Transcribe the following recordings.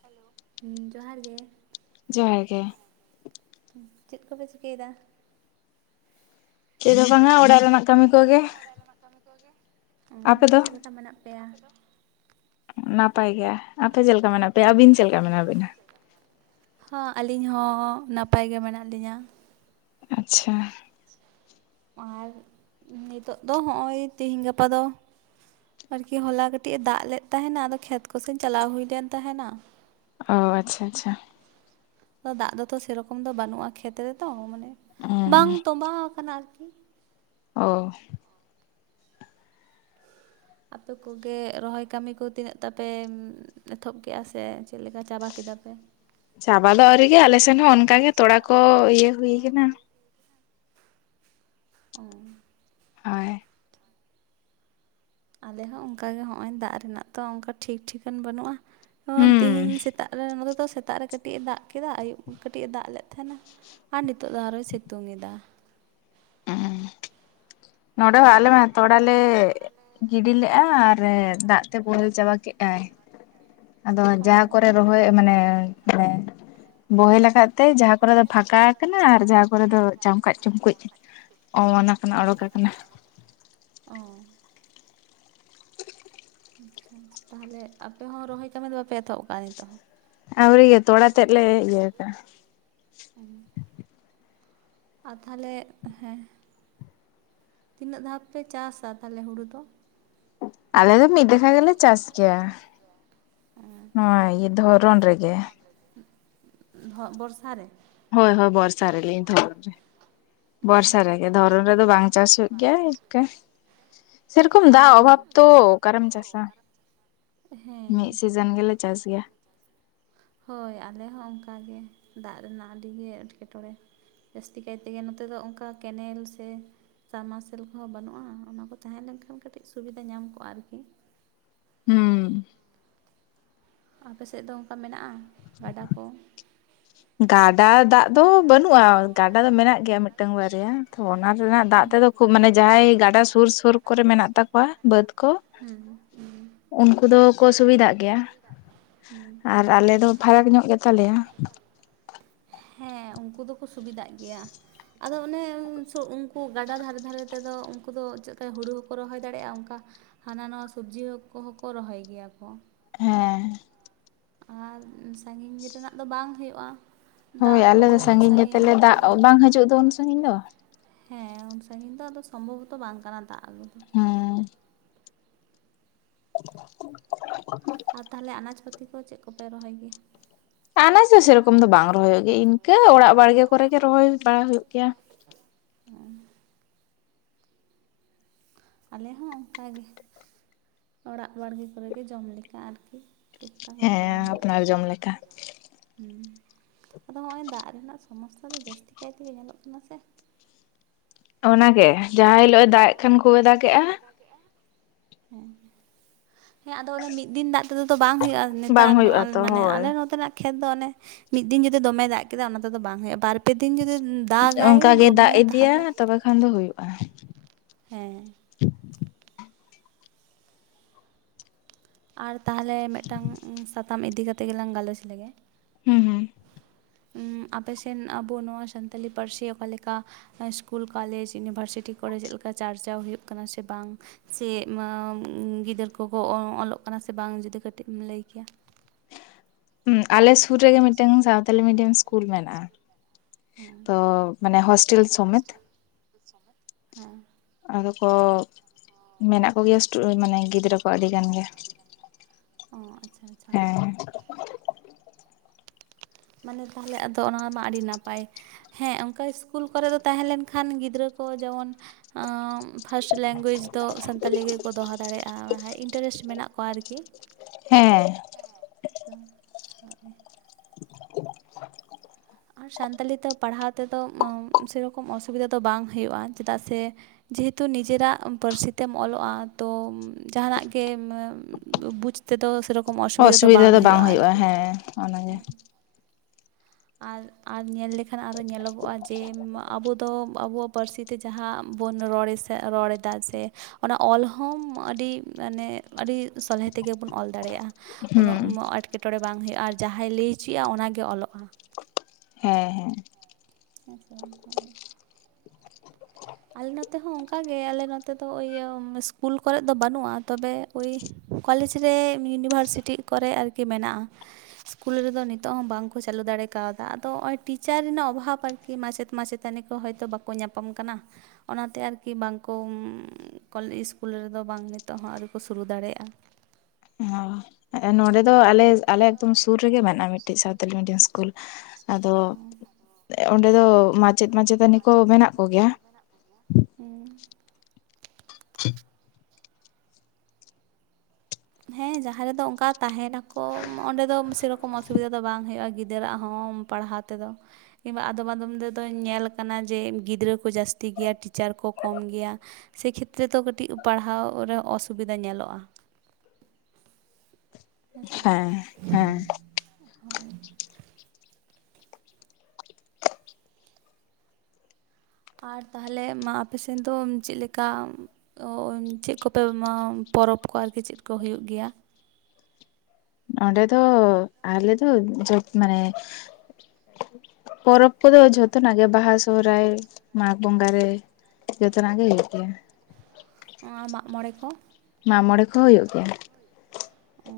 Hello ᱦᱩᱸ ᱡᱚᱦᱟᱨ ᱜᱮ᱾ ᱡᱚᱦᱟᱨ ᱜᱮ᱾ ᱪᱮᱫ ᱠᱚᱯᱮ ᱪᱤᱠᱟᱹᱭᱮᱫᱟ᱾ ᱪᱮᱫ ᱦᱚᱸ ᱵᱟᱝᱟ ᱚᱲᱟᱜ ᱨᱮᱱᱟᱜ ᱠᱟᱹᱢᱤ ᱪᱮᱫ ᱦᱚᱸ ᱠᱚᱜᱮ ᱵᱟᱝᱟ ᱚᱲᱟᱜ ᱨᱮᱱᱟᱜ ᱠᱟᱹᱢᱤ ᱠᱚᱜᱮ ᱚ ᱟᱯᱮ ᱫᱚ ᱪᱮᱫ ᱞᱮᱠᱟ ᱢᱮᱱᱟᱜ ᱯᱮᱭᱟ? ᱱᱟᱯᱟᱭ ᱜᱮ ᱟᱯᱮ ᱪᱮᱫ ᱞᱮᱠᱟ ᱢᱮᱱᱟᱜ ᱯᱮᱭᱟ ᱟᱹᱵᱤᱱ ᱪᱮᱫ ᱞᱮᱠᱟ ᱢᱮᱱᱟᱜ ᱵᱤᱱᱟ? ᱦᱚᱸ ᱟᱹᱞᱤᱧ ᱦᱚᱸ ᱱᱟᱯᱟᱭ ᱜᱮ ᱢᱮᱱᱟᱜ ᱞᱤᱧᱟᱹ᱾ ᱟᱪᱪᱷᱟ᱾ ᱟᱨ ᱱᱤᱛᱳᱜ ᱫᱚ ᱦᱚᱸᱜᱼᱚᱭ ᱛᱤᱦᱤᱧ ᱜᱟᱯᱟ ᱫᱚ ᱟᱨᱠᱤ ᱦᱚᱞᱟ ᱠᱟᱹᱴᱤᱡ ᱮ ᱫᱟᱜ ᱞᱮᱫ ᱛᱟᱦᱮᱱᱟ ᱟᱫᱚ ᱠᱷᱮᱛ ᱠᱚᱥᱮᱱ ᱪᱟᱞᱟᱣ ᱦᱩᱭ ᱞᱮᱱ ᱛᱟᱦᱮᱱᱟ᱾ ᱚ ᱟᱪᱪᱷᱟ ᱟᱪᱪᱷᱟ᱾ ᱫᱟᱜ ᱫᱚᱛᱚ ᱥᱮᱨᱚᱠᱚᱢ ᱫᱚ ᱵᱟᱹᱱᱩᱜᱼᱟ ᱠᱷᱮᱛ ᱨᱮᱛᱚ ᱢᱟᱱᱮ ᱦᱩᱸ ᱵᱟᱝ ᱛᱚᱵᱟᱣ ᱟᱠᱟᱱᱟ ᱟᱨ ᱚᱻ᱾ ᱟᱯᱮ ᱠᱚᱜᱮ ᱨᱚᱦᱚᱭ ᱠᱟᱹᱢᱤ ᱠᱚ ᱛᱤᱱᱟᱹᱜ ᱛᱟᱯᱮ ᱮᱛᱚᱦᱚᱵ ᱠᱮᱫᱮᱜᱼᱟ ᱥᱮ ᱪᱮᱫ ᱞᱮᱠᱟ ᱪᱟᱵᱟ ᱠᱮᱫᱟ? [unintelligible] ᱪᱟᱵᱟ ᱫᱚ ᱟᱭᱨᱤ ᱜᱮ ᱟᱞᱮ ᱥᱮᱱ ᱦᱚᱸ ᱚᱱᱠᱟᱜ ᱜᱮ ᱛᱚᱲᱟ ᱠᱚ ᱤᱭᱟᱹ ᱦᱩᱭ ᱠᱟᱱᱟ᱾ ᱚ᱾ ᱦᱳᱭ᱾ ᱟᱞᱮ ᱦᱚᱸ ᱚᱱᱠᱟᱜ ᱜᱮ ᱦᱚᱜᱼᱚᱭ ᱫᱟᱜ ᱨᱮᱱᱟᱜ ᱛᱚ ᱚᱱᱠᱟ ᱴᱷᱤᱠ ᱴᱷᱤᱠᱟᱹᱱ ᱵᱟᱹᱱᱩᱜᱼᱟ᱾ ᱦᱩᱸ ᱛᱤᱦᱤᱧ ᱥᱮᱛᱟᱜ ᱨᱮ ᱱᱚᱛᱮᱫᱚ ᱥᱮᱛᱟᱜ ᱨᱮ ᱠᱟᱹᱴᱤᱡ ᱮ ᱫᱟᱜ ᱠᱮᱫᱟ ᱟᱹᱭᱩᱵ ᱠᱟᱹᱴᱤᱡ ᱮ ᱫᱟᱜ ᱞᱮᱫ ᱛᱟᱦᱮᱸᱱᱟ ᱟᱨ ᱱᱤᱛᱚᱜ ᱫᱚ ᱟᱨᱚᱸᱭ ᱥᱤᱛᱩᱝ ᱮᱫᱟ᱾ ᱩᱸ ᱱᱚᱰᱮ ᱦᱚᱸ ᱟᱞᱮ ᱢᱟ ᱛᱚᱲᱟ ᱞᱮ ᱜᱤᱰᱤ ᱞᱮᱜᱟ ᱟᱨ ᱫᱟᱜ ᱛᱮ ᱵᱚᱦᱮᱞ ᱪᱟᱵᱟ ᱠᱮᱜᱟᱭ᱾ ᱟᱫᱚ ᱚ ᱡᱟᱦᱟ ᱠᱚᱨᱮ ᱨᱚᱦᱚᱭ ᱢᱟᱱᱮ ᱢᱟᱱᱮ ᱵᱚᱦᱮᱞ ᱟᱠᱟᱫ ᱛᱮ ᱡᱟᱦᱟᱸ ᱠᱚᱨᱮ ᱫᱚ ᱯᱷᱟᱸᱠᱟ ᱠᱟᱱᱟ, ᱟᱨ ᱡᱟᱦᱟᱸ ᱠᱚᱨᱮ ᱫᱚ ᱪᱟᱢᱠᱟᱡ ᱪᱩᱢᱠᱩᱡ ᱚᱱᱟ ᱠᱷᱚᱱᱟᱜ ᱳᱲᱳᱠ ᱟᱠᱟᱱ-ᱟ᱾ ᱚ ᱟᱪᱪᱷᱟ ᱟᱪᱪᱷᱟ ᱛᱟᱦᱟᱞᱮ ᱟᱯᱮ ᱦᱚᱸ ᱨᱚᱦᱚᱭ ᱠᱟᱹᱢᱤ ᱫᱚ ᱵᱟᱯᱮ ᱮᱛᱚᱦᱚᱵ ᱠᱟᱜᱟ ᱱᱤᱛᱳᱜ ᱦᱚᱸ? ᱟᱣᱨᱤ ᱜᱮ ᱛᱚᱲᱟ ᱛᱮᱫ ᱞᱮ ᱤᱭᱟᱹ ᱠᱟᱜᱟ᱾ [unintelligible] ᱟ ᱛᱟᱦᱟᱞᱮ ᱦᱮᱸ ᱛᱤᱱᱟᱹᱜ ᱫᱷᱟᱣ ᱯᱮ ᱪᱟᱥᱟ ᱛᱟᱦᱟᱞᱮ ᱦᱩᱲᱩ ᱫᱚ? ᱟᱞᱮ ᱫᱚ ᱢᱤᱫ ᱫᱮᱠᱷᱟ ᱜᱮᱞᱮ ᱪᱟᱥ ᱜᱮᱭᱟ᱾ ᱱᱚᱣᱟᱭ ᱤᱭᱟᱹ ᱫᱷᱚᱨᱚᱱ ᱨᱮᱜᱮ᱾ ᱦᱚᱸᱜ ᱵᱷᱚᱨᱥᱟ ᱨᱮ? ᱦᱳᱭ ᱦᱳᱭ ᱵᱚᱨᱥᱟ ᱨᱮᱞᱤᱧ [unintelligible] ᱨᱮ ᱵᱚᱨᱥᱟ ᱨᱮᱜᱮ ᱫᱷᱚᱨᱚᱢ ᱨᱮᱫᱚ ᱵᱟᱝ ᱪᱟᱥ ᱦᱩᱭᱩᱜ ᱜᱮᱭᱟ ᱮᱠᱟᱹ ᱥᱮᱨᱚᱠᱚᱢ ᱫᱟᱜ ᱚᱵᱷᱟᱵ ᱛᱚ ᱚᱠᱟᱨᱮᱢ ᱪᱟᱥᱟ ᱦᱮᱸ ᱢᱤᱫ ᱥᱤ ᱡᱟᱱ ᱜᱮᱞᱮ ᱪᱟᱥ ᱜᱮᱭᱟ᱾ ᱦᱳᱭ ᱟᱞᱮ ᱦᱚᱸ ᱚᱝᱠᱟ ᱜᱮ ᱫᱟᱜ ᱨᱮᱱᱟᱜ ᱟᱹᱰᱤ ᱜᱮ ᱮᱴᱠᱮᱴᱚᱬᱮ ᱡᱟᱹᱥᱛᱤ ᱠᱟᱭ ᱛᱮᱜᱮ ᱱᱚᱛᱮ ᱫᱚ ᱚᱝᱠᱟ ᱠᱮᱱᱮᱞ ᱥᱮ ᱥᱟᱢ ᱢᱟᱨᱥᱮᱞ ᱠᱚᱦᱚᱸ ᱵᱟᱹᱱᱩᱜ-ᱟ, ᱚᱱᱟ ᱠᱚ ᱛᱟᱦᱮᱸ ᱞᱮᱱ ᱠᱷᱟᱱ ᱠᱟᱹᱴᱤᱡ ᱥᱩᱵᱤᱫᱟ ᱧᱟᱢ ᱠᱚᱜᱟ ᱟᱨᱠᱤ᱾ ᱦᱩᱸ ᱟᱯᱮ ᱥᱮᱫ ᱫᱚ ᱚᱝᱠᱟ ᱢᱮᱱᱟᱜ-ᱟ ᱜᱟᱰᱟ ᱠᱚ? ᱜᱟᱰᱟ ᱫᱟᱜ ᱫᱚ ᱵᱟᱹᱱᱩᱜ-ᱟ, ᱜᱟᱰᱟ ᱫᱚ ᱢᱮᱱᱟᱜ ᱜᱮᱭᱟ ᱢᱤᱫᱴᱟᱝ ᱵᱟᱨᱭᱟ᱾ ᱛᱷᱚ ᱚᱱᱟ ᱨᱮᱱᱟᱜ ᱫᱟᱜ ᱛᱮᱫᱚ ᱠᱷᱩᱵ ᱢᱟᱱᱮ ᱡᱟᱦᱟᱸᱭ ᱜᱟᱰᱟ ᱥᱩᱨ ᱥᱩᱨ ᱠᱚᱨᱮ ᱢᱮᱱᱟᱜ ᱛᱟᱠᱚᱣᱟ ᱵᱟᱹᱫᱽ ᱠᱚ ᱦᱩᱸ ᱦᱩᱸ ᱩᱱᱠᱩ ᱫᱚᱠᱚ ᱥᱩᱵᱤᱫᱟᱜ ᱜᱮᱭᱟ, ᱦᱩᱸ ᱟᱨ ᱟᱞᱮ ᱫᱚ ᱯᱷᱟᱨᱟᱠ ᱧᱚᱜ ᱜᱮᱛᱟᱞᱮᱭ-ᱟ᱾ ᱦᱮᱸ ᱩᱱᱠᱩ ᱫᱚᱠᱚ ᱥᱩᱵᱤᱫᱷᱟᱜ ᱜᱮᱭᱟ ᱟᱫᱚ ᱚᱱᱮ [unintelligible] ᱠᱩ ᱜᱟᱰᱟ ᱫᱷᱟᱨᱮ ᱫᱷᱟᱨᱮ ᱛᱮᱫᱚ ᱩᱝᱠᱩ ᱫᱚ ᱪᱮᱫᱠᱟ ᱦᱩᱲᱩ ᱦᱚᱸᱠᱚ ᱨᱚᱦᱚᱭ ᱫᱟᱲᱮᱜ-ᱟ, ᱚᱝᱠᱟ ᱦᱟᱱᱟ ᱱᱟᱣᱟ ᱥᱚᱵᱡᱤ ᱦᱚᱸ ᱠᱚᱦᱚᱸᱠᱚ ᱨᱚᱦᱚᱭ ᱜᱮᱭᱟ ᱠᱚ? ᱦᱮᱸ ᱟᱨ ᱥᱟᱹᱜᱤᱧ ᱨᱮᱱᱟᱜ ᱫᱚ ᱵᱟᱝ ᱦᱳᱭᱳᱜ-ᱟ᱾ ᱦᱳᱭ ᱟᱞᱮ ᱫᱚ ᱥᱟᱹᱜᱤᱧ ᱜᱮᱛᱟᱞᱮᱭᱟ ᱫᱟᱜ ᱦᱮᱸ ᱵᱟᱝ ᱦᱟᱡᱩᱜ ᱫᱚ ᱩᱱ ᱥᱟᱹᱜᱤᱧ ᱫᱚ᱾ ᱦᱮᱸ ᱩᱱ ᱥᱟᱹᱜᱤᱧ ᱫᱚ ᱟᱫᱚ ᱥᱚᱢᱵᱷᱚᱵᱚᱛᱚ ᱵᱟᱝ ᱠᱟᱱᱟ ᱫᱟᱜ ᱟᱹᱜᱩ ᱫᱚ᱾ ᱦᱮᱸ [inaudible] ᱟᱨ ᱛᱟᱦᱟᱞᱮ ᱟᱱᱟᱡᱽ ᱯᱟᱹᱛᱤ ᱠᱚ ᱪᱮᱫ ᱠᱚᱯᱮ ᱨᱚᱦᱚᱭ ᱜᱮᱭᱟ? ᱟᱱᱟᱡᱽ ᱦᱚᱸ ᱥᱮᱨᱚᱠᱚᱢ ᱫᱚ ᱵᱟᱝ ᱨᱚᱦᱚ ᱦᱳᱭᱳᱜ ᱜᱮ ᱤᱱᱠᱟᱹ ᱚᱲᱟᱜ ᱵᱟᱲᱜᱮ ᱠᱚᱨᱮ ᱜᱮ ᱨᱚᱦᱚᱭ ᱵᱟᱲᱟ ᱦᱳᱭᱳᱜ ᱜᱮᱭᱟ᱾ ᱦᱩᱸ ᱟᱞᱮ ᱦᱚᱸ ᱚᱝᱠᱟ ᱜᱮ ᱚᱲᱟᱜ ᱵᱟᱲᱜᱮ ᱠᱚᱨᱮᱜ ᱜᱮ ᱡᱚᱢ ᱞᱮᱠᱟ ᱟᱨᱠᱤ᱾ ᱴᱩᱠ ᱴᱟᱠ ᱨᱚᱦᱚᱭ ᱦᱮᱸ ᱦᱩᱭᱩᱜᱼᱟ ᱟᱯᱱᱟᱨ ᱡᱚᱢ ᱞᱮᱠᱟ᱾ ᱦᱩᱸ ᱟᱫᱚ ᱦᱚᱸᱜᱚᱭ ᱫᱟᱜ ᱨᱮᱱᱟᱜ ᱥᱳᱢᱳᱥᱥᱟ ᱫᱚ ᱡᱟᱹᱥᱛᱤ ᱠᱟᱭ ᱛᱮᱜᱮ ᱧᱮᱞᱚᱜ ᱠᱟᱱᱟ ᱥᱮ᱾ ᱚᱱᱟᱜᱮ ᱡᱟᱦᱟᱸ ᱦᱤᱞᱳᱜᱮ ᱫᱟᱜ ᱮᱜ ᱠᱷᱟᱱ ᱠᱷᱩᱵᱮ ᱫᱟᱜ ᱠᱮᱜᱟ ᱦᱩᱸ ᱦᱮᱸ ᱟᱫᱚ ᱚᱱᱮ ᱢᱤᱫ ᱫᱤᱱ ᱫᱟᱜ ᱛᱮᱫᱚ ᱛᱚ ᱵᱟᱝ ᱦᱳᱭᱳᱜ-ᱟ᱾ ᱵᱟᱝ ᱱᱮᱛᱟᱨ ᱱᱚᱜ ᱦᱩᱭᱩᱜᱼᱟ ᱛᱚ ᱢᱟᱱᱮ ᱦᱳᱭ ᱟᱞᱮ ᱱᱚᱛᱮᱱᱟᱜ ᱠᱷᱮᱛ ᱫᱚ ᱚᱱᱮ ᱢᱤᱫ ᱫᱤᱱ ᱡᱩᱫᱤ ᱫᱚᱢᱮ ᱫᱟᱜ ᱠᱮᱫᱟ ᱚᱱᱟ ᱛᱮᱫᱚ ᱵᱟᱝ ᱦᱳᱭᱳᱜ-ᱟ, ᱵᱟᱨ ᱯᱮ ᱫᱤᱱ ᱡᱩᱫᱤ ᱫᱟᱜᱟᱭ ᱚᱱᱠᱟ ᱜᱮ ᱫᱚᱢᱮ ᱫᱟᱜ ᱤᱫᱤᱭᱟ ᱛᱟᱦᱚᱞᱮ ᱛᱚᱵᱮ ᱠᱷᱟᱱ ᱫᱚ ᱦᱩᱭᱩᱜᱼᱟ᱾ ᱦᱮᱸ᱾ ᱟᱨ ᱛᱟᱦᱚᱞᱮ ᱢᱤᱫᱴᱟᱝ ᱥᱟᱛᱟᱢ ᱤᱫᱤ ᱠᱟᱛᱮ ᱜᱮᱞᱟᱝ ᱜᱟᱞᱚᱪ ᱞᱮᱜᱮ᱾ ᱦᱩᱸ ᱦᱩᱸ᱾ ᱩᱸ ᱟᱯᱮᱥᱮᱱ ᱟᱵᱚ ᱱᱚᱣᱟ ᱥᱟᱱᱛᱟᱞᱤ ᱯᱟᱹᱨᱥᱤ ᱚᱠᱟᱞᱮᱠᱟ ᱥᱠᱩᱞ, ᱠᱚᱞᱮᱡᱽ, ᱤᱭᱩᱱᱤᱵᱷᱟᱨᱥᱤᱴᱤ ᱠᱚᱨᱮ ᱪᱮᱫ ᱞᱮᱠᱟ ᱪᱟᱨᱪᱟᱣ ᱦᱩᱭᱩᱜ ᱠᱟᱱᱟ ᱥᱮ ᱵᱟᱝ? ᱪᱮᱜ ᱢᱟ ᱩᱸ ᱜᱤᱫᱟᱹᱨ ᱠᱚᱠᱚ ᱚᱞᱚᱜ ᱠᱟᱱᱟ ᱥᱮ ᱵᱟᱝ ᱡᱩᱫᱤ ᱠᱟᱹᱴᱤᱡ ᱮᱢ ᱞᱟᱹᱭ ᱠᱮᱭᱟ? ᱟᱞᱮ ᱥᱩᱨ ᱨᱮᱜᱮ ᱢᱤᱫᱴᱟᱝ ᱥᱟᱣᱛᱟᱞᱤ ᱢᱤᱰᱤᱭᱟᱢ ᱥᱠᱩᱞ ᱢᱮᱱᱟᱜᱼᱟ᱾ ᱦᱮᱸ ᱛᱚ ᱢᱟᱱᱮ ᱦᱚᱥᱴᱮᱞ ᱥᱚᱢᱮᱛ᱾ [inaudible] ᱦᱮᱸ ᱟᱫᱚ ᱠᱚ ᱢᱮᱱᱟᱜ ᱠᱚᱜᱮᱭᱟ ᱥᱴᱩ ᱢᱟᱱᱮ ᱜᱤᱫᱽᱨᱟᱹ ᱠᱚ ᱟᱹᱰᱤ ᱜᱟᱱ ᱜᱮ᱾ ᱚᱸ ᱟᱪᱪᱷᱟ ᱟᱪᱪᱷᱟ᱾ ᱦᱮᱸ ᱢᱟᱱᱮ ᱛᱟᱦᱚᱞᱮ ᱟᱫᱚ ᱚᱱᱟ ᱢᱟ ᱟᱹᱰᱤ ᱱᱟᱯᱟᱭ ᱦᱮᱸ ᱚᱱᱠᱟ ᱤᱥᱠᱩᱞ ᱠᱚᱨᱮᱫᱚ ᱛᱟᱦᱮᱸ ᱞᱮᱱᱠᱷᱟᱱ ᱜᱤᱫᱽᱨᱟᱹ ᱠᱚ ᱡᱮᱢᱚᱱ ᱯᱷᱟᱥᱴ ᱞᱮᱝᱜᱩᱭᱮᱡᱽ ᱫᱚ ᱥᱟᱱᱛᱟᱞᱤ ᱜᱮᱠᱚ ᱫᱚᱦᱚ ᱫᱟᱲᱮᱭᱟᱜᱼᱟ ᱤᱱᱴᱟᱨᱮᱥᱴ ᱢᱮᱱᱟᱜ ᱠᱚᱣᱟ ᱟᱨᱠᱤ᱾ ᱦᱮᱸ᱾ ᱦᱮᱸ ᱪᱚᱝ [unintelligible] ᱟᱨ ᱥᱟᱱᱛᱟᱞᱤ ᱛᱮ ᱯᱟᱲᱦᱟᱣ ᱛᱮᱫᱚ ᱥᱮᱨᱚᱠᱚᱢ ᱚᱥᱩᱵᱤᱫᱷᱟ ᱫᱚ ᱵᱟᱝ ᱦᱩᱭᱩᱜᱼᱟ ᱪᱮᱫᱟᱜ ᱥᱮ ᱡᱮᱦᱮᱛᱩ ᱱᱤᱡᱮᱨᱟᱜ ᱯᱟᱹᱨᱥᱤ ᱛᱮᱢ ᱚᱞᱚᱜᱼᱟ ᱛᱚ ᱡᱟᱦᱟᱱᱟᱜ ᱜᱮ ᱵᱩᱡᱽ ᱛᱮᱫᱚ ᱥᱮᱨᱚᱠᱚᱢ ᱚᱥᱩᱵᱤᱫᱷᱟ ᱫᱚ ᱵᱟᱝ ᱦᱩᱭᱩᱜᱼᱟ ᱟᱨᱠᱤ᱾ ᱦᱮᱸ ᱟᱨ ᱟᱨ ᱧᱮᱞ ᱞᱮᱠᱷᱟᱱ ᱟᱨᱚ ᱧᱮᱞᱚᱜᱚᱜᱼᱟ ᱡᱮ ᱟᱵᱚ ᱫᱚ ᱟᱵᱚᱣᱟᱜ ᱯᱟᱹᱨᱥᱤ ᱛᱮ ᱡᱟᱦᱟ ᱵᱚᱱ ᱨᱚᱲ ᱨᱚᱲ ᱮᱫᱟ ᱥᱮ ᱚᱱᱟ ᱚᱞ ᱦᱚᱢ ᱟᱹᱰᱤ ᱢᱟᱱᱮ ᱟᱹᱰᱤ ᱥᱚᱞᱦᱮ ᱛᱮᱜᱮ ᱵᱚᱱ ᱚᱞ ᱫᱟᱲᱮᱭᱟᱜᱼᱟ᱾ ᱩᱱᱟᱹᱜ ᱮᱸᱴᱠᱮᱴᱚᱬᱮᱸ ᱵᱟᱝ ᱦᱩᱭᱩᱜᱼᱟ, ᱟᱨ ᱡᱟᱦᱟᱸᱭ ᱞᱟᱹᱭ ᱦᱚᱪᱚᱭᱼᱟ ᱚᱱᱟᱜᱮ ᱚᱞᱚᱜᱼᱟ᱾ ᱦᱮᱸ ᱦᱮᱸ᱾ ᱦᱮᱸ ᱥᱮ ᱵᱟᱝ ᱦᱳᱭ? ᱟᱞᱮ ᱱᱚᱛᱮ ᱦᱚᱸ ᱚᱱᱠᱟᱜᱮ ᱟᱞᱮ ᱱᱚᱛᱮ ᱫᱚ ᱤᱭᱟᱹ ᱤᱥᱠᱩᱞ ᱠᱚᱨᱮᱫ ᱫᱚ ᱵᱟᱹᱱᱩᱜᱼᱟ ᱛᱚᱵᱮ ᱳᱭ ᱠᱚᱞᱮᱡᱽ ᱨᱮ ᱤᱭᱩᱱᱤᱵᱷᱟᱨᱥᱤᱴᱤ ᱠᱚᱨᱮ ᱟᱨᱠᱤ ᱢᱮᱱᱟᱜᱼᱟ᱾ ᱤᱥᱠᱩᱞ ᱨᱮᱫᱚ ᱱᱤᱛᱳᱜ ᱦᱚᱸ ᱵᱟᱝ ᱠᱚ ᱪᱟᱹᱞᱩ ᱫᱟᱲᱮ ᱠᱟᱣᱫᱟ ᱟᱫᱚ ᱦᱚᱸᱜᱼᱚᱭ ᱴᱤᱪᱟᱨ ᱨᱮᱱᱟᱜ ᱚᱵᱷᱟᱵᱽ ᱟᱨᱠᱤ ᱢᱟᱪᱮᱫ ᱢᱟᱪᱮᱫ ᱪᱮᱛᱟᱱᱤ ᱠᱚ ᱦᱳᱭᱛᱚ ᱵᱟᱠᱚ ᱧᱟᱯᱟᱢ ᱠᱟᱱᱟ᱾ ᱚᱱᱟᱛᱮ ᱟᱨᱠᱤ ᱵᱟᱝ ᱠᱚ ᱤᱥᱠᱩᱞ ᱨᱮ ᱫᱚ ᱵᱟᱝ ᱱᱤᱛᱚᱜ ᱦᱚᱸ ᱟᱹᱣᱨᱤ ᱠᱚ ᱥᱩᱨᱩ ᱫᱟᱲᱮᱭᱟᱜᱼᱟ᱾ ᱚᱻ ᱱᱚᱸᱰᱮ ᱫᱚ ᱟᱞᱮ ᱟᱞᱮ ᱮᱠᱫᱚᱢ ᱥᱩᱨ ᱨᱮᱜᱮ ᱢᱮᱱᱟᱜᱼᱟ ᱢᱤᱫᱴᱤᱡ ᱥᱟᱣᱛᱟᱞᱤ ᱢᱤᱰᱤᱭᱟᱢ᱾ ᱤᱥᱠᱩᱞ ᱟᱫᱚ ᱚ ᱚᱸᱰᱮ ᱫᱚ ᱢᱟᱪᱮᱫ ᱢᱟᱪᱮᱛᱟᱹᱱᱤ ᱠᱚ ᱢᱮᱱᱟᱜ ᱠᱚᱜᱮᱭᱟ᱾ ᱦᱩᱸ᱾ ᱦᱮᱸ ᱡᱟᱦᱟ ᱨᱮᱫᱚ ᱚᱱᱠᱟ ᱛᱟᱦᱮᱸᱱᱟᱠᱚ ᱚᱸᱰᱮ ᱫᱚ ᱥᱮᱨᱚᱠᱚᱢ ᱚᱥᱩᱵᱤᱫᱷᱟ ᱫᱚ ᱵᱟᱝ ᱦᱳᱭᱳᱜᱼᱟ ᱜᱤᱫᱽᱨᱟᱹ ᱟᱜ ᱦᱚᱸ ᱯᱟᱲᱦᱟᱣ ᱛᱮᱫᱚ᱾ ᱠᱤᱢᱵᱟ ᱟᱫᱚᱢ ᱟᱫᱚᱢ ᱨᱮᱫᱚᱧ ᱧᱮᱞ ᱟᱠᱟᱱᱟ ᱡᱮ ᱜᱤᱫᱽᱨᱟᱹ ᱠᱚ ᱡᱟᱹᱥᱛᱤ ᱜᱮᱭᱟ ᱴᱤᱪᱟᱨ ᱠᱚ ᱠᱚᱢ ᱜᱮᱭᱟ᱾ ᱥᱮ ᱠᱷᱮᱛᱨᱮ ᱫᱚ ᱠᱟᱹᱴᱤᱡ ᱯᱟᱲᱦᱟᱣ ᱨᱮ ᱚᱥᱩᱵᱤᱫᱟ ᱧᱮᱞᱚᱜ-ᱟ᱾ ᱦᱮᱸ ᱥᱮ ᱵᱟᱝ? ᱮᱸ ᱦᱳᱭ᱾ ᱟᱨ ᱛᱟᱦᱟᱞᱮ ᱢᱟ ᱟᱯᱮ ᱥᱮᱫ ᱫᱚ ᱪᱮᱫ ᱞᱮᱠᱟ? ᱪᱮᱫ ᱠᱚᱯᱮ ᱯᱚᱨᱚᱵᱽ ᱠᱚ ᱟᱨᱠᱤ ᱪᱮᱫ ᱠᱚ ᱦᱩᱭᱩᱜ ᱜᱮᱭᱟ? ᱚᱸᱰᱮ ᱫᱚ ᱟᱞᱮ ᱫᱚ ᱡᱷᱚᱛ ᱢᱟᱱᱮ ᱯᱚᱨᱚᱵᱽ ᱠᱚᱫᱚ ᱡᱷᱚᱛᱚᱱᱟᱜ ᱜᱮ ᱵᱟᱦᱟ ᱥᱚᱦᱚᱨᱟᱭ᱾ ᱢᱟᱜᱽ ᱵᱚᱸᱜᱟ ᱨᱮ ᱡᱚᱛᱚᱱᱟᱜ ᱜᱮ ᱦᱩᱭᱩᱜ ᱜᱮᱭᱟ᱾ ᱱᱚᱣᱟ ᱢᱟᱜ-ᱢᱚᱬᱮᱸ ᱠᱚ? ᱢᱟᱜ-ᱢᱚᱬᱮᱸ ᱠᱚᱦᱚᱸ ᱦᱩᱭᱩᱜ ᱜᱮᱭᱟ᱾ ᱚ᱾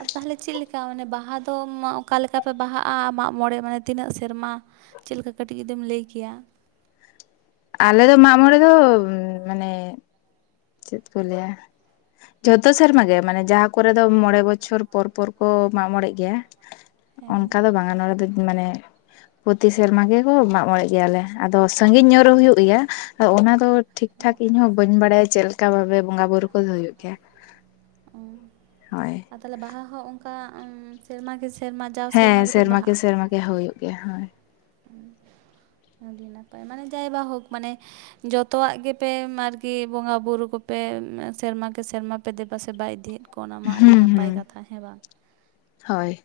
ᱟᱨ ᱛᱟᱦᱚᱞᱮ ᱪᱮᱫ ᱞᱮᱠᱟ ᱢᱟᱱᱮ ᱵᱟᱦᱟ ᱫᱚ ᱢᱟ ᱚᱠᱟ ᱞᱮᱠᱟ ᱯᱮ ᱵᱟᱦᱟᱜᱼᱟ ᱟ ᱢᱟᱜ-ᱢᱚᱬᱮᱸ ᱢᱟᱱᱮ ᱛᱤᱱᱟᱹᱜ ᱥᱮᱨᱢᱟ ᱪᱮᱫ ᱞᱮᱠᱟ ᱠᱟᱹᱴᱤᱡ ᱡᱩᱫᱤᱢ ᱞᱟᱹᱭ ᱠᱮᱭᱟ? ᱟᱞᱮ ᱫᱚ ᱢᱟᱜ-ᱢᱚᱬᱮᱸ ᱫᱚ ᱢᱟᱱᱮ ᱪᱮᱫ ᱠᱚ ᱞᱮᱭᱟ ᱡᱷᱚᱛᱚ ᱥᱮᱨᱢᱟ ᱜᱮ ᱢᱟᱱᱮ ᱡᱟᱦᱟ ᱠᱚᱨᱮ ᱫᱚ ᱢᱚᱬᱮᱸ ᱵᱚᱪᱷᱚᱨ ᱯᱚᱨ ᱯᱚᱨ᱾ ᱠᱚ ᱢᱟᱜᱺᱢᱚᱬᱮᱸᱜ ᱜᱮᱭᱟ, ᱦᱮᱸ ᱚᱱᱠᱟ ᱫᱚ ᱵᱟᱝᱼᱟ ᱱᱚᱰᱮ ᱫᱚ ᱢᱟᱱᱮ ᱯᱨᱚᱛᱤ ᱥᱮᱨᱢᱟ ᱜᱮᱠᱚ ᱢᱟᱜ-ᱢᱚᱬᱮᱸᱜ ᱜᱮᱭᱟᱞᱮ ᱟᱫᱚ ᱥᱟᱺᱜᱤᱧ ᱧᱚᱜ ᱨᱮ ᱦᱩᱭᱩᱜ ᱜᱮᱭᱟ ᱟ ᱚᱱᱟ ᱫᱚ ᱴᱷᱤᱠ ᱴᱷᱟᱠ ᱤᱧ ᱦᱚᱸ ᱵᱟᱹᱧ ᱵᱟᱲᱟᱭᱟ? ᱪᱮᱫ ᱞᱮᱠᱟ ᱵᱷᱟᱵᱮ ᱵᱚᱸᱜᱟ ᱵᱩᱨᱩ ᱠᱚᱫᱚ ᱦᱩᱭᱩᱜ ᱜᱮᱭᱟ᱾ ᱦᱳᱭ, ᱛᱟᱞᱦᱮ ᱵᱟᱦᱟ ᱦᱚᱸ ᱚᱱᱠᱟ ᱩᱸ ᱥᱮᱨᱢᱟ ᱜᱮ ᱥᱮᱨᱢᱟ ᱡᱟᱣ ᱥᱮᱨᱢᱟ ᱦᱮᱸ ᱜᱮᱯᱮ ᱠᱮ ᱵᱟᱦᱟᱜᱼᱟ? ᱥᱮᱨᱢᱟ ᱜᱮ ᱦᱳᱭᱳᱜ ᱜᱮᱭᱟ ᱦᱳᱭ᱾ [inaudible] ᱟᱹᱰᱤ ᱱᱟᱯᱟᱭ ᱢᱟᱱᱮ ᱡᱟᱭ ᱵᱟ ᱦᱳᱠ ᱢᱟᱱᱮ ᱡᱚᱛᱚᱣᱟᱜ ᱜᱮᱯᱮ ᱟᱨᱠᱤ ᱵᱚᱸᱜᱟ ᱵᱩᱨᱩ ᱠᱚᱯᱮ ᱥᱮᱨᱢᱟ ᱠᱮ ᱥᱮᱨᱢᱟ ᱯᱮ ᱫᱮᱵᱟ ᱥᱮᱵᱟ ᱤᱫᱤᱭᱮᱫ ᱠᱚ ᱚᱱᱟ ᱢᱟ ᱟᱹᱰᱤ ᱦᱩᱸ ᱱᱟᱯᱟᱭ ᱦᱩᱸ ᱠᱟᱛᱷᱟ ᱦᱮᱸ ᱵᱟᱝ ᱦᱳᱭ᱾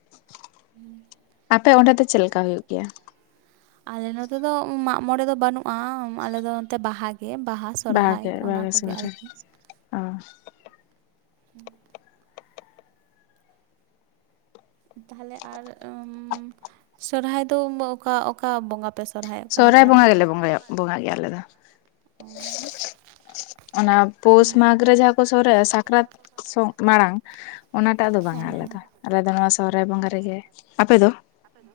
ᱟᱯᱮ ᱚᱸᱰᱮ ᱫᱚ ᱪᱮᱫ ᱞᱮᱠᱟ ᱦᱩᱭᱩᱜ ᱜᱮᱭᱟ [inaudible] ᱟᱞᱮ ᱱᱚᱛᱮ ᱫᱚ ᱢᱟᱜ-ᱢᱚᱬᱮᱸ ᱫᱚ ᱵᱟᱹᱱᱩᱜᱼᱟ ᱟᱞᱮ ᱫᱚ ᱱᱚᱛᱮ ᱵᱟᱦᱟ ᱜᱮ ᱵᱟᱦᱟ ᱥᱚᱨᱦᱟᱭ ᱜᱮ ᱚᱱᱟ ᱵᱟᱦᱟ ᱠᱚᱜᱮ ᱥᱚᱦᱨᱟᱭ ᱟᱨᱠᱤ᱾ ᱚ᱾ ᱛᱟᱦᱞᱮ ᱟᱨ ᱚᱢ ᱥᱚᱨᱦᱟᱭ ᱫᱚ ᱚᱠᱟ ᱚᱠᱟ ᱵᱚᱸᱜᱟ ᱯᱮ ᱥᱚᱨᱦᱟᱭᱚᱜ ᱠᱟᱱᱟ ᱥᱚᱦᱨᱟᱭ ᱛᱟᱦᱚᱞᱮ? ᱵᱚᱸᱜᱟ ᱜᱮᱞᱮ ᱥᱚᱦᱨᱟᱭ ᱵᱚᱸᱜᱟᱭᱟ ᱵᱚᱸᱜᱟᱜ ᱜᱮᱭᱟ ᱟᱞᱮ ᱫᱚ। ᱚᱱᱟ ᱯᱳᱥ ᱦᱮᱸ ᱛᱚ ᱢᱟᱜᱽ ᱨᱮ ᱡᱟᱦᱟᱸ ᱠᱚ ᱥᱚᱦᱨᱟᱭᱼᱟ। ᱥᱟᱠᱨᱟᱛ ᱥᱚᱝ ᱢᱟᱲᱟᱝ᱾ ᱚᱱᱟᱴᱟᱜ ᱫᱚ ᱵᱟᱝᱟ ᱦᱮᱸ ᱟᱞᱮ ᱫᱚ। ᱦᱮᱸ ᱟᱞᱮ ᱫᱚ ᱱᱚᱣᱟ ᱥᱚᱦᱚᱨᱟᱭ ᱵᱚᱸᱜᱟ ᱨᱮᱜᱮ। ᱟᱯᱮ ᱫᱚ? ᱟᱯᱮ ᱫᱚ,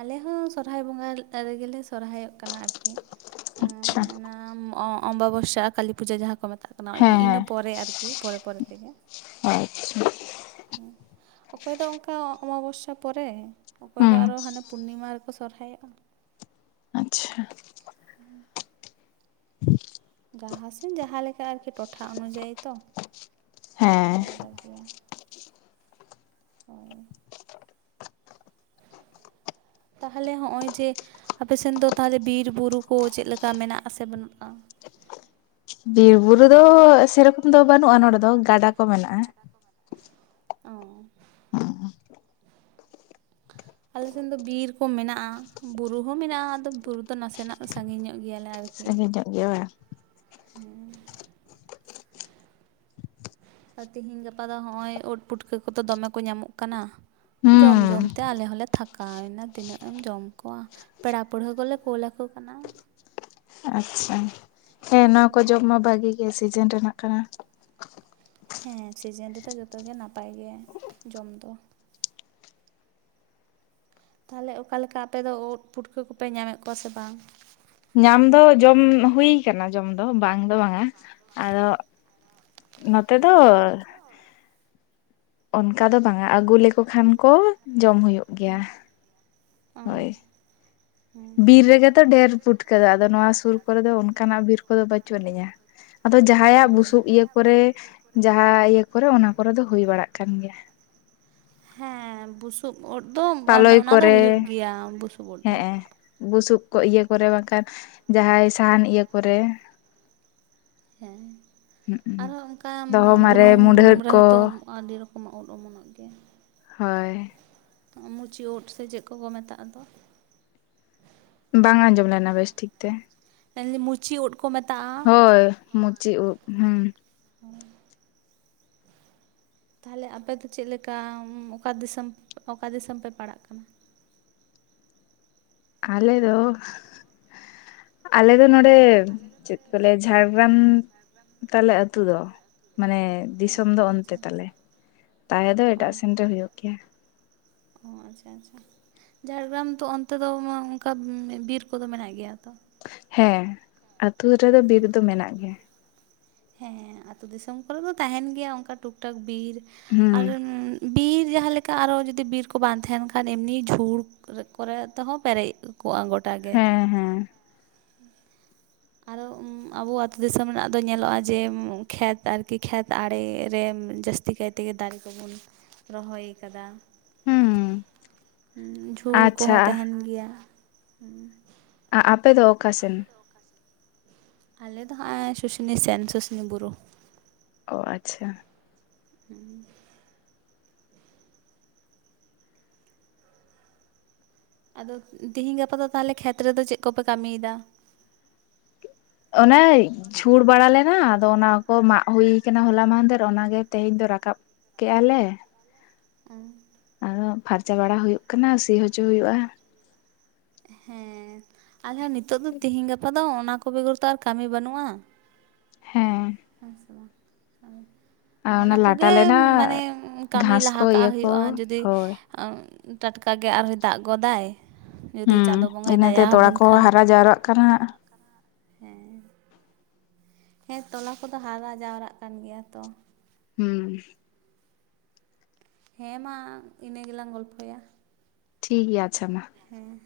ᱟᱞᱮ ᱦᱚᱸ ᱥᱚᱨᱦᱟᱭ ᱵᱚᱸᱜᱟ ᱨᱮᱜᱮ ᱥᱚᱨᱦᱟᱭᱚᱜ ᱠᱟᱱᱟ ᱟᱨᱠᱤ। ᱟᱪᱪᱷᱟ। ᱟᱢ ᱚᱼᱚᱢᱵᱟᱵᱚᱥᱟ ᱠᱟᱞᱤ ᱯᱩᱡᱟᱹ ᱡᱟᱦᱟᱸ ᱠᱚ ᱢᱮᱛᱟᱜ ᱠᱟᱱᱟ, ᱤᱱ ᱦᱮᱸ ᱤᱱᱟᱹ ᱯᱚᱨᱮ ᱟᱨᱠᱤ, ᱯᱚᱨᱮ ᱯᱚᱨᱮ ᱛᱮᱜᱮ। ᱚ, ᱟᱪᱪᱷᱟ। ᱦᱚᱸ᱾ ᱚᱠᱚᱭ ᱫᱚ ᱚᱱᱠᱟ ᱚᱢᱟᱵᱚᱥᱥᱟ ᱯᱚᱨᱮ, ᱚᱠᱚᱭ ᱫᱚ ᱦᱩᱸ ᱟᱨᱚ ᱦᱟᱱᱮ ᱯᱩᱱᱱᱤᱢᱟ ᱨᱮᱠᱚ ᱥᱚᱨᱦᱟᱭᱚᱜᱼᱟ। ᱟᱪᱪᱷᱟ। [inaudible] ᱡᱟᱦᱟᱸ ᱥᱮᱱ ᱡᱟᱦᱟᱸ ᱞᱮᱠᱟ ᱟᱨᱠᱤ, ᱴᱚᱴᱷᱟ ᱚᱱᱩᱡᱟᱭᱤ ᱛᱚ, ᱦᱮᱸ ᱟᱞᱟᱫᱟ ᱜᱮᱭᱟ। ᱦᱳᱭ। [inaudible] ᱛᱟᱦᱟᱞᱮ ᱦᱚᱸᱜᱼᱚᱭ ᱡᱮ ᱟᱯᱮ ᱥᱮᱱ ᱫᱚ ᱛᱟᱦᱟᱞᱮ ᱵᱤᱨ ᱵᱩᱨᱩ ᱠᱚ ᱪᱮᱫ ᱞᱮᱠᱟ ᱢᱮᱱᱟᱜᱼᱟ ᱥᱮ ᱵᱟᱹᱱᱩᱜᱼᱟ? ᱵᱤᱨ ᱵᱩᱨᱩ ᱫᱚ ᱥᱮᱨᱚᱠᱚᱢ ᱫᱚ ᱵᱟᱹᱱᱩᱜᱼᱟ ᱱᱚᱰᱮ ᱫᱚ, ᱜᱟᱰᱟ ᱠᱚ ᱢᱮᱱᱟᱜᱼᱟ। ᱚ ᱟᱞᱮ ᱥᱮᱱ ᱫᱚ ᱵᱤᱨ ᱠᱚ ᱢᱮᱱᱟᱜᱼᱟ, ᱵᱩᱨᱩ ᱦᱚᱸ ᱢᱮᱱᱟᱜᱼᱟ, ᱟᱫᱚ ᱵᱩᱨᱩ ᱫᱚ ᱱᱟᱥᱮᱱᱟᱜ ᱥᱟᱺᱜᱤᱧ ᱧᱚᱜ᱾ ᱜᱮᱭᱟᱞᱮ ᱟᱨᱠᱤ ᱥᱟᱺᱜᱤᱧ ᱧᱚᱜ ᱜᱮᱭᱟ ᱵᱟᱝ? ᱦᱮᱸ ᱟᱨ ᱛᱤᱦᱤᱧ ᱜᱟᱯᱟ ᱫᱚ ᱦᱚᱸᱜᱼᱚᱭ, ᱩᱫ ᱯᱩᱴᱠᱟᱹ ᱠᱚᱫᱚ ᱫᱚᱢᱮ ᱠᱚ ᱧᱟᱢᱚᱜ ᱠᱟᱱᱟ। ᱡᱚᱢ ᱦᱩᱸ ᱡᱚᱢᱛᱮ ᱟᱞᱮ ᱦᱚᱸᱞᱮ ᱛᱷᱟᱠ ᱠᱟᱣ ᱮᱱᱟ, ᱛᱤᱱᱟᱹᱜ ᱮᱢ ᱡᱚᱢ ᱠᱚᱣᱟ? ᱯᱮᱲᱟ ᱯᱟᱹᱲᱦᱟᱹ ᱠᱚᱞᱮ ᱠᱳᱞ ᱟᱠᱚ ᱠᱟᱱᱟ। ᱟᱪᱪᱷᱟ, ᱦᱮᱸ ᱱᱚᱣᱟ ᱠᱚ ᱡᱚᱢ ᱢᱟ ᱵᱷᱟᱜᱤ ᱜᱮᱭᱟ ᱥᱤᱡᱮᱱ ᱨᱮᱱᱟᱜ ᱠᱟᱱᱟ᱾ ᱦᱮᱸ ᱥᱤᱡᱮᱱ ᱨᱮᱫᱚ ᱡᱚᱛᱚ ᱜᱮ ᱱᱟᱯᱟᱭ ᱜᱮᱜᱟ ᱡᱚᱢ ᱫᱚ᱾ ᱛᱟᱦᱟᱞᱮ ᱚᱠᱟ ᱞᱮᱠᱟ ᱟᱯᱮ ᱫᱚ ᱩᱫ ᱯᱷᱩᱴᱠᱟᱹ ᱠᱚᱯᱮ ᱧᱟᱢᱮᱫ ᱠᱚᱣᱟ ᱥᱮ ᱵᱟᱝ? ᱧᱟᱢ ᱫᱚ ᱡᱚᱢ ᱦᱩᱭ ᱠᱟᱱᱟ ᱡᱚᱢ ᱫᱚ ᱵᱟᱝ ᱫᱚ ᱵᱟᱝᱟ, ᱟᱫᱚ ᱱᱚᱛᱮ ᱫᱚ ᱚᱱᱠᱟ ᱫᱚ ᱵᱟᱝᱟ ᱟᱹᱜᱩ ᱞᱮᱠᱚ ᱠᱷᱟᱱ ᱠᱚ ᱡᱚᱢ ᱦᱩᱭᱩᱜ ᱜᱮᱭᱟ᱾ ᱚᱸᱻ ᱦᱳᱭ ᱵᱤᱨ ᱨᱮᱜᱮ ᱛᱚ ᱰᱷᱮᱨ ᱯᱩᱴᱠᱟᱹ ᱫᱚ ᱟᱫᱚ ᱱᱚᱣᱟ ᱥᱩᱨ ᱠᱚᱨᱮ ᱫᱚ ᱚᱱᱠᱟᱱᱟᱜ ᱵᱤᱨ ᱠᱚᱫᱚ ᱵᱟᱹᱪᱩᱜ ᱟᱹᱱᱤᱢ-ᱟ᱾ ᱟᱫᱚ ᱡᱟᱦᱟᱸᱭᱟᱜ ᱵᱩᱥᱩᱵ ᱤᱭᱟᱹ ᱠᱚᱨᱮ ᱡᱟᱦᱟᱸ ᱤᱭᱟᱹ ᱠᱚᱨᱮ ᱚᱱᱟ ᱠᱚᱨᱮ ᱫᱚ ᱦᱩᱭ ᱵᱟᱲᱟᱜ ᱠᱟᱱ ᱜᱮᱭᱟ᱾ ᱦᱮᱸ, ᱵᱩᱥᱩᱵ ᱩᱫ ᱫᱚ ᱚᱱᱮ ᱯᱟᱞᱚᱭ ᱚᱱᱟ ᱫᱚ ᱠᱚᱨᱮ ᱦᱩᱭᱩᱜ ᱜᱮᱭᱟ ᱵᱩᱥᱩᱵ ᱩᱫ ᱫᱚ᱾ ᱦᱮᱸ ᱵᱩᱥᱩᱵ ᱠᱚ ᱤᱭᱟᱹ ᱠᱚᱨᱮ ᱵᱟᱝᱠᱷᱟᱱ, ᱡᱟᱦᱟᱸᱭ ᱥᱟᱦᱟᱱ ᱤᱭᱟᱹ ᱠᱚᱨᱮ ᱦᱮᱸ ᱟᱨᱦᱚᱸ ᱚᱱᱠᱟ ᱫᱚᱦᱚ ᱢᱟᱨᱮ ᱵᱩᱱᱩᱢ, ᱵᱩᱱᱩᱢ ᱢᱩᱰᱷᱟᱹᱫ ᱠᱚ ᱨᱮᱦᱚᱸ ᱛᱚ ᱟᱹᱰᱤ ᱨᱚᱠᱚᱢᱟᱜ ᱩᱫ ᱚᱢᱚᱱᱚᱜ ᱜᱮᱭᱟ᱾ ᱦᱳᱭ᱾ ᱢᱩᱪᱤ ᱩᱫ ᱥᱮ ᱪᱮᱫ ᱠᱚᱠᱚ ᱢᱮᱛᱟᱜ ᱫᱚ? ᱵᱟᱝ ᱟᱸᱡᱚᱢ ᱞᱮᱱᱟ ᱵᱮᱥ ᱴᱷᱤᱠ ᱛᱮ᱾ [unintelligible] ᱢᱩᱪᱤ ᱩᱫ᱾ ᱠᱚ ᱢᱮᱛᱟᱜ-ᱟ᱾ ᱦᱳᱭ, ᱢᱩᱪᱤ ᱩᱫ᱾ ᱦᱩᱸ᱾ [unintelligible] ᱛᱟᱦᱚᱞᱮ ᱟᱯᱮ ᱫᱚ ᱪᱮᱫ ᱞᱮᱠᱟ? ᱚᱠᱟ ᱫᱤᱥᱚᱢ ᱚᱠᱟ ᱫᱤᱥᱚᱢ ᱯᱮ ᱯᱟᱲᱟᱜ ᱠᱟᱱᱟ? ᱟᱞᱮ ᱫᱚ ᱟᱞᱮ ᱫᱚ ᱱᱚᱰᱮᱻ ᱪᱮᱫ ᱠᱚ ᱞᱟᱹᱭᱟ ᱡᱷᱟᱲᱜᱨᱟᱢ ᱛᱟᱞᱮ ᱟᱹᱛᱩ ᱫᱚ, ᱢᱟᱱᱮ ᱚ ᱫᱤᱥᱚᱢ ᱫᱚ ᱚᱱᱛᱮ ᱟᱪᱪᱷᱟ ᱛᱟᱞᱮ᱾ ᱛᱟᱦᱮᱸ ᱫᱚ ᱮᱴᱟᱜ ᱥᱮᱱ ᱨᱮ ᱦᱩᱭᱩᱜ ᱜᱮᱭᱟ᱾ ᱚᱸᱻ ᱟᱪᱪᱷᱟ ᱟᱪᱪᱷᱟ᱾ ᱡᱷᱟᱲᱜᱨᱟᱢ ᱛᱚ ᱚᱱᱛᱮ ᱫᱚ, ᱚᱱᱠᱟ ᱵᱤᱨ ᱠᱚᱫᱚ ᱢᱮᱱᱟᱜ ᱜᱮᱭᱟ ᱛᱚ? ᱦᱮᱸ ᱟᱹᱛᱩ ᱨᱮᱫᱚ ᱵᱤᱨ ᱫᱚ ᱢᱮᱱᱟᱜ ᱜᱮᱭᱟ᱾ ᱦᱮᱸ ᱟᱹᱛᱩ ᱫᱤᱥᱚᱢ ᱠᱚᱨᱮ ᱫᱚ ᱛᱟᱦᱮᱱ ᱜᱮᱭᱟ ᱚᱱᱠᱟ ᱴᱩᱠ ᱴᱟᱠ ᱵᱤᱨ ᱦᱩᱸ ᱟᱨ ᱵᱤᱨ ᱡᱟᱦᱟᱸ ᱞᱮᱠᱟ ᱟᱨᱚ ᱡᱩᱫᱤ ᱵᱤᱨ ᱠᱚ ᱵᱟᱝ ᱛᱟᱦᱮᱱ ᱠᱷᱟᱱ ᱮᱢᱱᱤ ᱡᱷᱩᱲ ᱠᱚᱨᱮ ᱛᱮᱦᱚᱸ ᱯᱮᱨᱮᱡ ᱠᱚᱜ-ᱟ ᱜᱚᱴᱟ ᱜᱮ᱾ ᱦᱮᱸ ᱦᱮᱸ [unintelligible] ᱟᱨᱚ ᱟᱵᱚ ᱟᱛᱳ ᱫᱤᱥᱚᱢ ᱨᱮᱱᱟᱜ ᱫᱚ ᱧᱮᱞᱚᱜ-ᱟ ᱡᱮ ᱠᱷᱮᱛ ᱟᱨᱠᱤ ᱠᱷᱮᱛ ᱟᱲᱮᱨᱮ ᱡᱟᱹᱥᱛᱤ ᱡᱟᱹᱥᱛᱤ ᱠᱟᱭᱛᱮᱜᱮ ᱫᱟᱨᱮ ᱠᱚᱵᱚᱱ ᱨᱚᱦᱚᱭ ᱠᱟᱫᱟ᱾ ᱦᱩᱸ ᱡᱷᱩᱲ ᱠᱚᱦᱚᱸ ᱟᱪᱪᱷᱟ ᱛᱟᱦᱮᱱ ᱜᱮᱭᱟ᱾ ᱟ ᱟᱯᱮ ᱫᱚ ᱚᱠᱟ ᱥᱮᱱ? ᱟᱞᱮ ᱫᱚ ᱦᱟᱸᱜ ᱟᱭ ᱥᱩᱥᱩᱱᱤ ᱥᱮᱱ ᱥᱩᱥᱩᱱᱤ ᱵᱩᱨᱩ᱾ ᱚ ᱟᱪᱪᱷᱟ᱾ ᱦᱩᱸ ᱟᱫᱚ ᱛᱤᱦᱤᱧ ᱜᱟᱯᱟ ᱫᱚ ᱛᱟᱦᱚᱞᱮ ᱠᱷᱮᱛ ᱨᱮᱫᱚ ᱪᱮᱫ ᱠᱚᱯᱮ ᱠᱟᱹᱢᱤᱭᱮᱫᱟ? ᱚᱱᱮᱭ ᱡᱷᱩᱲ ᱵᱟᱲᱟ ᱞᱮᱱᱟ ᱟᱫᱚ ᱚᱱᱟ ᱠᱚ ᱢᱟᱜ ᱦᱩᱭ ᱠᱟᱱᱟ ᱦᱚᱞᱟ ᱢᱟᱦᱟᱫᱮᱨ ᱚᱱᱟᱜᱮ ᱛᱮᱦᱮᱧ ᱫᱚ ᱨᱟᱠᱟᱵ ᱠᱮᱜ-ᱟ ᱞᱮ᱾ [inaudible] ᱟᱫᱚ ᱯᱷᱟᱨᱪᱟ ᱵᱟᱲᱟ ᱦᱩᱭᱩᱜ ᱠᱟᱱᱟ ᱥᱤ ᱦᱚᱪᱚ ᱦᱩᱭᱩᱜ-ᱟ᱾ ᱦᱮᱸ ᱟᱞᱮ ᱦᱚᱸ ᱱᱤᱛᱚᱜ ᱫᱚ ᱛᱤᱦᱤᱧ ᱜᱟᱯᱟ ᱫᱚ ᱚᱱᱟ ᱠᱚ ᱵᱮᱜᱚᱨ ᱛᱚ ᱟᱨ ᱠᱟᱹᱢᱤ ᱵᱟᱹᱱᱩᱜᱼᱟ ᱦᱮᱸ ᱦᱮᱸ ᱥᱮ ᱵᱟᱝ ᱦᱳᱭ ᱟᱨ ᱚᱱᱟ ᱞᱟᱴᱟ ᱠᱚᱜᱮ ᱞᱮᱱᱟ ᱢᱟᱱᱮ ᱠᱟᱹᱢᱤ ᱜᱷᱟᱥ ᱞᱟᱦᱟ ᱠᱚ ᱤᱭᱟᱹ ᱠᱟᱜ ᱠᱚ ᱦᱳᱭᱳᱜᱼᱟ ᱡᱩᱫᱤ ᱦᱳᱭ ᱟᱸ ᱴᱟᱴᱠᱟᱜᱮ ᱟᱨᱦᱚᱸᱭ ᱫᱟᱜ ᱜᱚᱫᱟᱭ ᱡᱩᱫᱤ ᱦᱩᱸ ᱪᱟᱸᱫᱳ ᱵᱚᱸᱜᱟᱭ ᱤᱱᱟᱹᱛᱮ ᱫᱟᱭᱟ ᱛᱚᱲᱟ ᱟᱵᱚᱱ ᱠᱚᱦᱚᱸ ᱠᱷᱟᱱ ᱦᱟᱨᱟ ᱡᱟᱣᱨᱟᱜ ᱠᱟᱱᱟ ᱦᱮᱸ ᱦᱮᱸ ᱛᱚᱞᱟ ᱠᱚᱫᱚ ᱦᱟᱨᱟ ᱡᱟᱣᱨᱟᱜ ᱠᱟᱱ ᱜᱮᱭᱟ ᱛᱚ ᱦᱩᱸ ᱦᱮᱸ ᱢᱟ ᱤᱱᱟᱹ ᱜᱮᱞᱟᱝ ᱜᱚᱞᱯᱷᱚᱭᱟ ᱴᱷᱤᱠ ᱜᱮᱭᱟ ᱟᱪᱷᱟ ᱢᱟ ᱦᱮᱸ